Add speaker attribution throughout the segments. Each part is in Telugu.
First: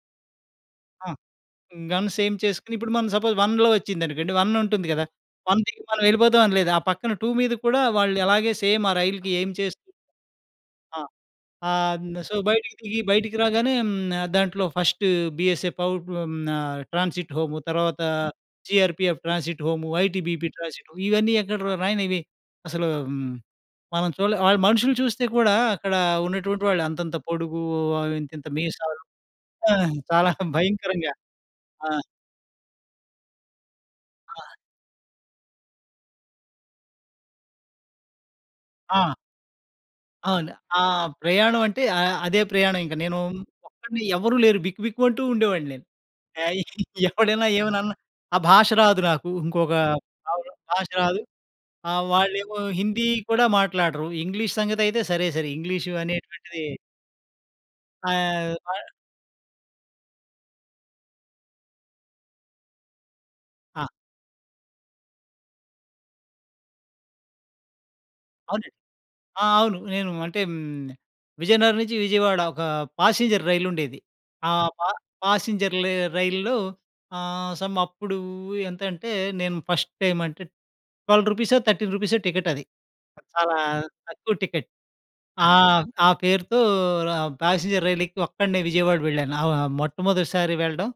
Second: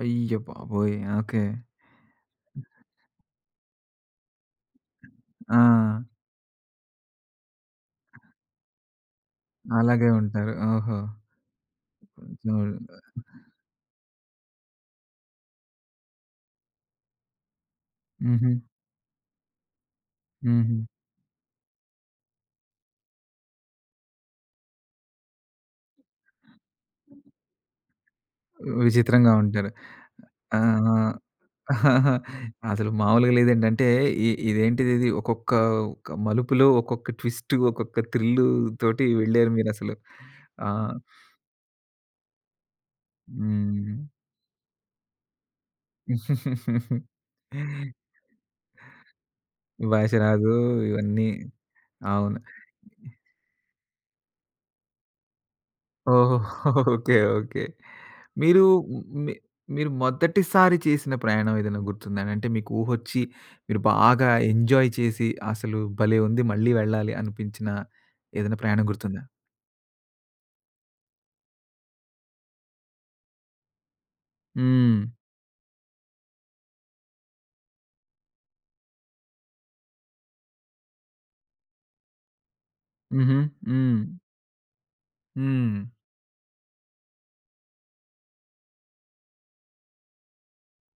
Speaker 1: అయ్య బాబోయ్!
Speaker 2: ఆ!
Speaker 1: ఆ! ఓకే.
Speaker 2: గన్స్ ఎయిమ్ చేసుకొని ఇప్పుడు మనం సపోజ్ 1 వచ్చిందనుకోండి. 1 ఉంటుంది కదా!
Speaker 1: ఆ!
Speaker 2: 1 దికి మనం వెళ్ళిపోతాం అని లేదు. ఆ పక్కన 2 మీద కూడా వాళ్ళు అలాగే సేమ్ ఆ రైలు‌కి ఎయిమ్ చేస్తూ
Speaker 1: అలాగే ఉంటారు. ఓహో!
Speaker 2: ఆ! ఆహ్, సో బయటికి దిగి
Speaker 1: [unintelligible]
Speaker 2: బయటికి రాగానే హ్మ్. దాంట్లో ఫస్ట్ బీఎస్ఏ పౌ ఆహ్, హ్మ్, న ట్రాన్సిట్ హోము తర్వాత
Speaker 1: హుహు.
Speaker 2: జీఆర్‌పిఎఫ్ ట్రాన్సిట్ హోమ్, ఐటీబీపీ
Speaker 1: హుహు.
Speaker 2: ట్రాన్సిట్ ఇవన్నీ ఎక్కడ రానివి. అసలు ఆహ్, హ్మ్, మనం చూడలే. వాళ్ళు మనుషులు చూస్తే కూడా అక్కడ ఉన్నటువంటి వాళ్ళు అంతంత పొడుగు ఇంతింత మీసాలు
Speaker 1: విచిత్రంగా ఉంటారు.
Speaker 2: ఆ! చాలా
Speaker 1: ఆహ్,
Speaker 2: భయంకరంగా.
Speaker 1: ఆహ్,
Speaker 2: ఆ!
Speaker 1: అసలు మాములుగా లేదండి. అంటే ఇ
Speaker 2: ఆ!
Speaker 1: ఇదేంటిదిది ఒక్కొక్క ఒక్క మలుపులో, ఒక్కొక్క ట్విస్ట్, ఒక్కొక్క థ్రిల్‌తోటి
Speaker 2: ఆ!
Speaker 1: వెళ్లారు మీరసలు.
Speaker 2: అవును.
Speaker 1: ఆ!
Speaker 2: ఆ ప్రయాణం అంటే ఆహ్, అదే ప్రయాణం ఇంక. నేను ఒక్కడిని
Speaker 1: హ్మ్.
Speaker 2: ఎవరు లేరు. బిక్కు బిక్కు‌మంటూ ఉండేవాడిని నేను. ఆహ్, ఎవడైనా ఏమైనా అన్నా ఆ భాష రాదు నాకు. ఇంకొక
Speaker 1: భాష రాదు.
Speaker 2: అవును. భాష రాదు.
Speaker 1: ఇవన్నీ.
Speaker 2: ఆహ్,
Speaker 1: అవును.
Speaker 2: వాళ్ళేమో హిందీ కూడా మాట్లాడరు. ఇంగ్లీష్ సంగతి అయితే సరే సరి. ఇంగ్లీష్
Speaker 1: ఓహో!
Speaker 2: అనేటువంటిది
Speaker 1: ఓకే. ఓకే.
Speaker 2: ఆహ్,
Speaker 1: మీరు మీ మీరు మొదటిసారి చేసిన ప్రయాణం ఏదైనా గుర్తుందా? అంటే మీకు ఊహోచ్చి, మీరు
Speaker 2: ఆ!
Speaker 1: బాగా ఎంజాయ్ చేసి, అసలు భలే! ఉంది. మళ్ళీ వెళ్ళాలి అనిపించిన ఏదైనా
Speaker 2: అవునండి.
Speaker 1: ప్రయాణం గుర్తుందా?
Speaker 2: ఆ! అవును. నేను అంటే హ్మ్. విజయనగరం నుంచి విజయవాడ ఒక ప్యాసింజర్ రైలు ఉండేది. ఆ
Speaker 1: హ్మ్.
Speaker 2: ప్యాసింజర్ లే రైలులో ఆహ్, సమ్ అప్పుడు ఎంతంటే? నేను ఫస్ట్ టైమ్ అంటే 12 రూపీసో, 13 రూపీసో టికెట్ అది. ఆ!
Speaker 1: హుహు.
Speaker 2: చాలా
Speaker 1: హ్మ్.
Speaker 2: తక్కువ టికెట్. ఆహ్,
Speaker 1: హ్మ్.
Speaker 2: ఆ పేరుతో ర ప్యాసింజర్ రైలు ఎక్కి ఒక్కడినే విజయవాడ వెళ్ళాను. ఆహ్, వ మొట్టమొదటిసారి వెళ్ళడం.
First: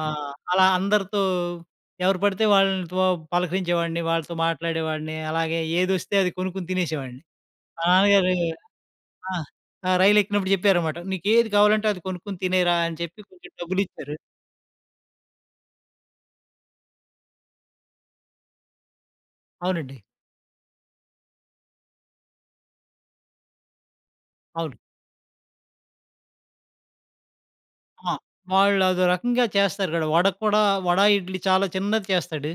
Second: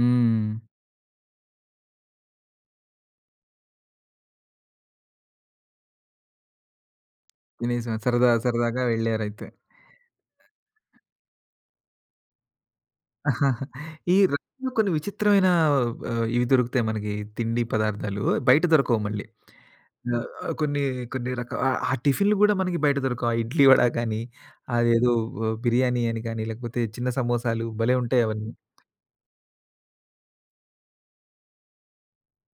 Speaker 2: ఆహ్, అలా అందరితో ఎవరు పడితే వాళ్ళతో పలకరించేవాడిని, వాళ్ళతో మాట్లాడేవాడిని. అలాగే ఏదొస్తే అది కొనుక్కొని తినేసేవాడిని. మా
Speaker 1: తినేసి సరదా
Speaker 2: నాన్నగారు
Speaker 1: సరదాగా
Speaker 2: ఆ!
Speaker 1: వెళ్ళారయితే.
Speaker 2: ఆ! రైలు ఎక్కినప్పుడు చెప్పారన్నమాట. "నీకు ఏది కావాలంటే అది కొనుక్కొని తినేయరా" అని చెప్పి కొంచెం
Speaker 1: ఈ
Speaker 2: డబ్బులిచ్చారు.
Speaker 1: రైలు‌లో కొన్ని విచిత్రమైన ఆహ్, ఇవి దొరుకుతాయి మనకి తిండి పదార్థాలు. బయట దొరకవు మళ్ళీ.
Speaker 2: అవునండి.
Speaker 1: ఆహ్, కొన్ని, కొన్ని రకా ఆహ్, ఆ టిఫిన్‌లు కూడా మనకి బయట దొరకవు. ఆ ఇడ్లీ, వడా కానీ,
Speaker 2: అవును.
Speaker 1: అదేదో బిర్యానీ ఆహ్, అని కానీ, లేకపోతే చిన్న సమోసాలు భలే!
Speaker 2: ఆ!
Speaker 1: ఉంటాయి అవన్నీ.
Speaker 2: వాళ్ళు అదో రకంగా చేస్తారు కదా! వడ కూడా వడ, ఇడ్లి చాలా చిన్నది చేస్తాడు.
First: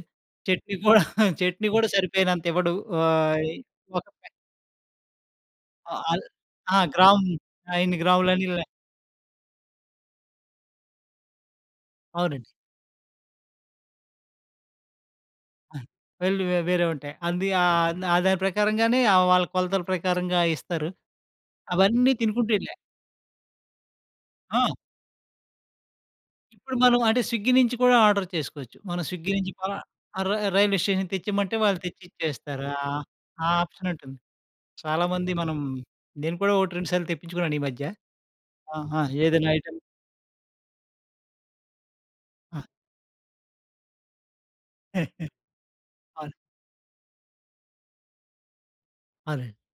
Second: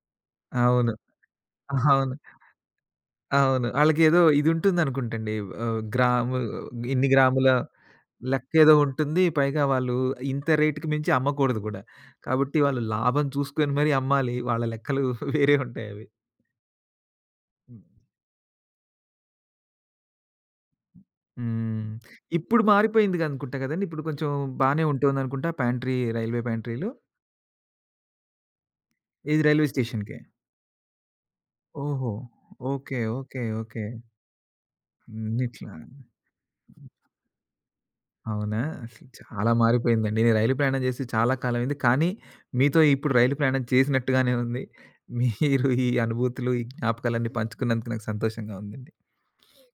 Speaker 2: చెట్నీ
Speaker 1: అవును.
Speaker 2: కూడా చెట్నీ కూడా
Speaker 1: అవును.
Speaker 2: సరిపోయినంత ఇవ్వడు. ఆహ్, ఈ
Speaker 1: అవును.
Speaker 2: ఒక
Speaker 1: ఆళ్ళకేదో
Speaker 2: పా
Speaker 1: ఇదుంటుందనుకుంటండి. ఆహ్,
Speaker 2: ఆహ్,
Speaker 1: గ్రాము
Speaker 2: ఆ!
Speaker 1: ఇన్ని
Speaker 2: గ్రామ్
Speaker 1: గ్రాముల
Speaker 2: ఆ! ఇన్ని ఆ! గ్రాములనిలా
Speaker 1: లెక్కేదో ఉంటుంది. పైగా వాళ్ళు ఇంత రేట్‌కి మించి అమ్మకూడదు కూడా.
Speaker 2: అవునండి.
Speaker 1: కాబట్టి వాళ్ళు లాభం చూసుకొని మరి అమ్మాలి. వాళ్ళ లెక్కలు వేరే ఉంటాయవి.
Speaker 2: వేళ్ళు వ వేరే ఉంటాయి. అందుకా ఆహ్, ఆ దాని ప్రకారంగానే ఆ వాళ్ళ కొలతల ప్రకారంగా ఇస్తారు.
Speaker 1: హ్మ్.
Speaker 2: అవన్నీ తినుకుంటూ
Speaker 1: ఇప్పుడు
Speaker 2: వెళ్ళా.
Speaker 1: మారిపోయిందిగ అనుకుంటా కదండీ! ఇప్పుడు కొంచెం
Speaker 2: ఆ!
Speaker 1: బానే ఉంటుందనుకుంటా. ప్యాంట్రీ రైల్వే
Speaker 2: ఇప్పుడు
Speaker 1: ప్యాంట్రీ‌లు.
Speaker 2: మనం అంటే స్విగ్గీ నుంచి కూడా ఆర్డర్ చేసుకోవచ్చు. మనం స్విగ్గీ
Speaker 1: ఏది
Speaker 2: నుంచి
Speaker 1: రైల్వే
Speaker 2: కూలా
Speaker 1: స్టేషన్‌కే?
Speaker 2: ఆహ్, రై రైల్వే స్టేషన్ తెచ్చిమంటే వాళ్ళు తెచ్చి
Speaker 1: ఓహో!
Speaker 2: ఇచ్చేస్తారు.
Speaker 1: ఓకే.
Speaker 2: ఆహ్,
Speaker 1: ఓకే.
Speaker 2: ఆ
Speaker 1: ఓకే.
Speaker 2: ఆప్షన్ ఉంటుంది. చాలామంది
Speaker 1: హ్మ్.
Speaker 2: మనం
Speaker 1: ఇట్లా.
Speaker 2: నేను కూడా ఒకటి రెండు సార్లు తెప్పించుకున్నాను ఈ మధ్య.
Speaker 1: అవునా?
Speaker 2: ఆహా!
Speaker 1: అసల
Speaker 2: ఏదైనా
Speaker 1: చాలా
Speaker 2: ఐటెమ్
Speaker 1: మారిపోయిందండి. నేను రైలు ప్రయాణం చేసి చాలా కాలం అయింది. కానీ
Speaker 2: ఆ!
Speaker 1: మీతో ఇప్పుడు రైలు ప్రయాణం చేసినట్టుగానే ఉంది. మీరు ఈ
Speaker 2: అవును.
Speaker 1: అనుభూతులు, ఈ జ్ఞాపకాలన్నీ పంచుకున్నందుకు నాకు సంతోషంగా ఉందండి!
Speaker 2: అదే.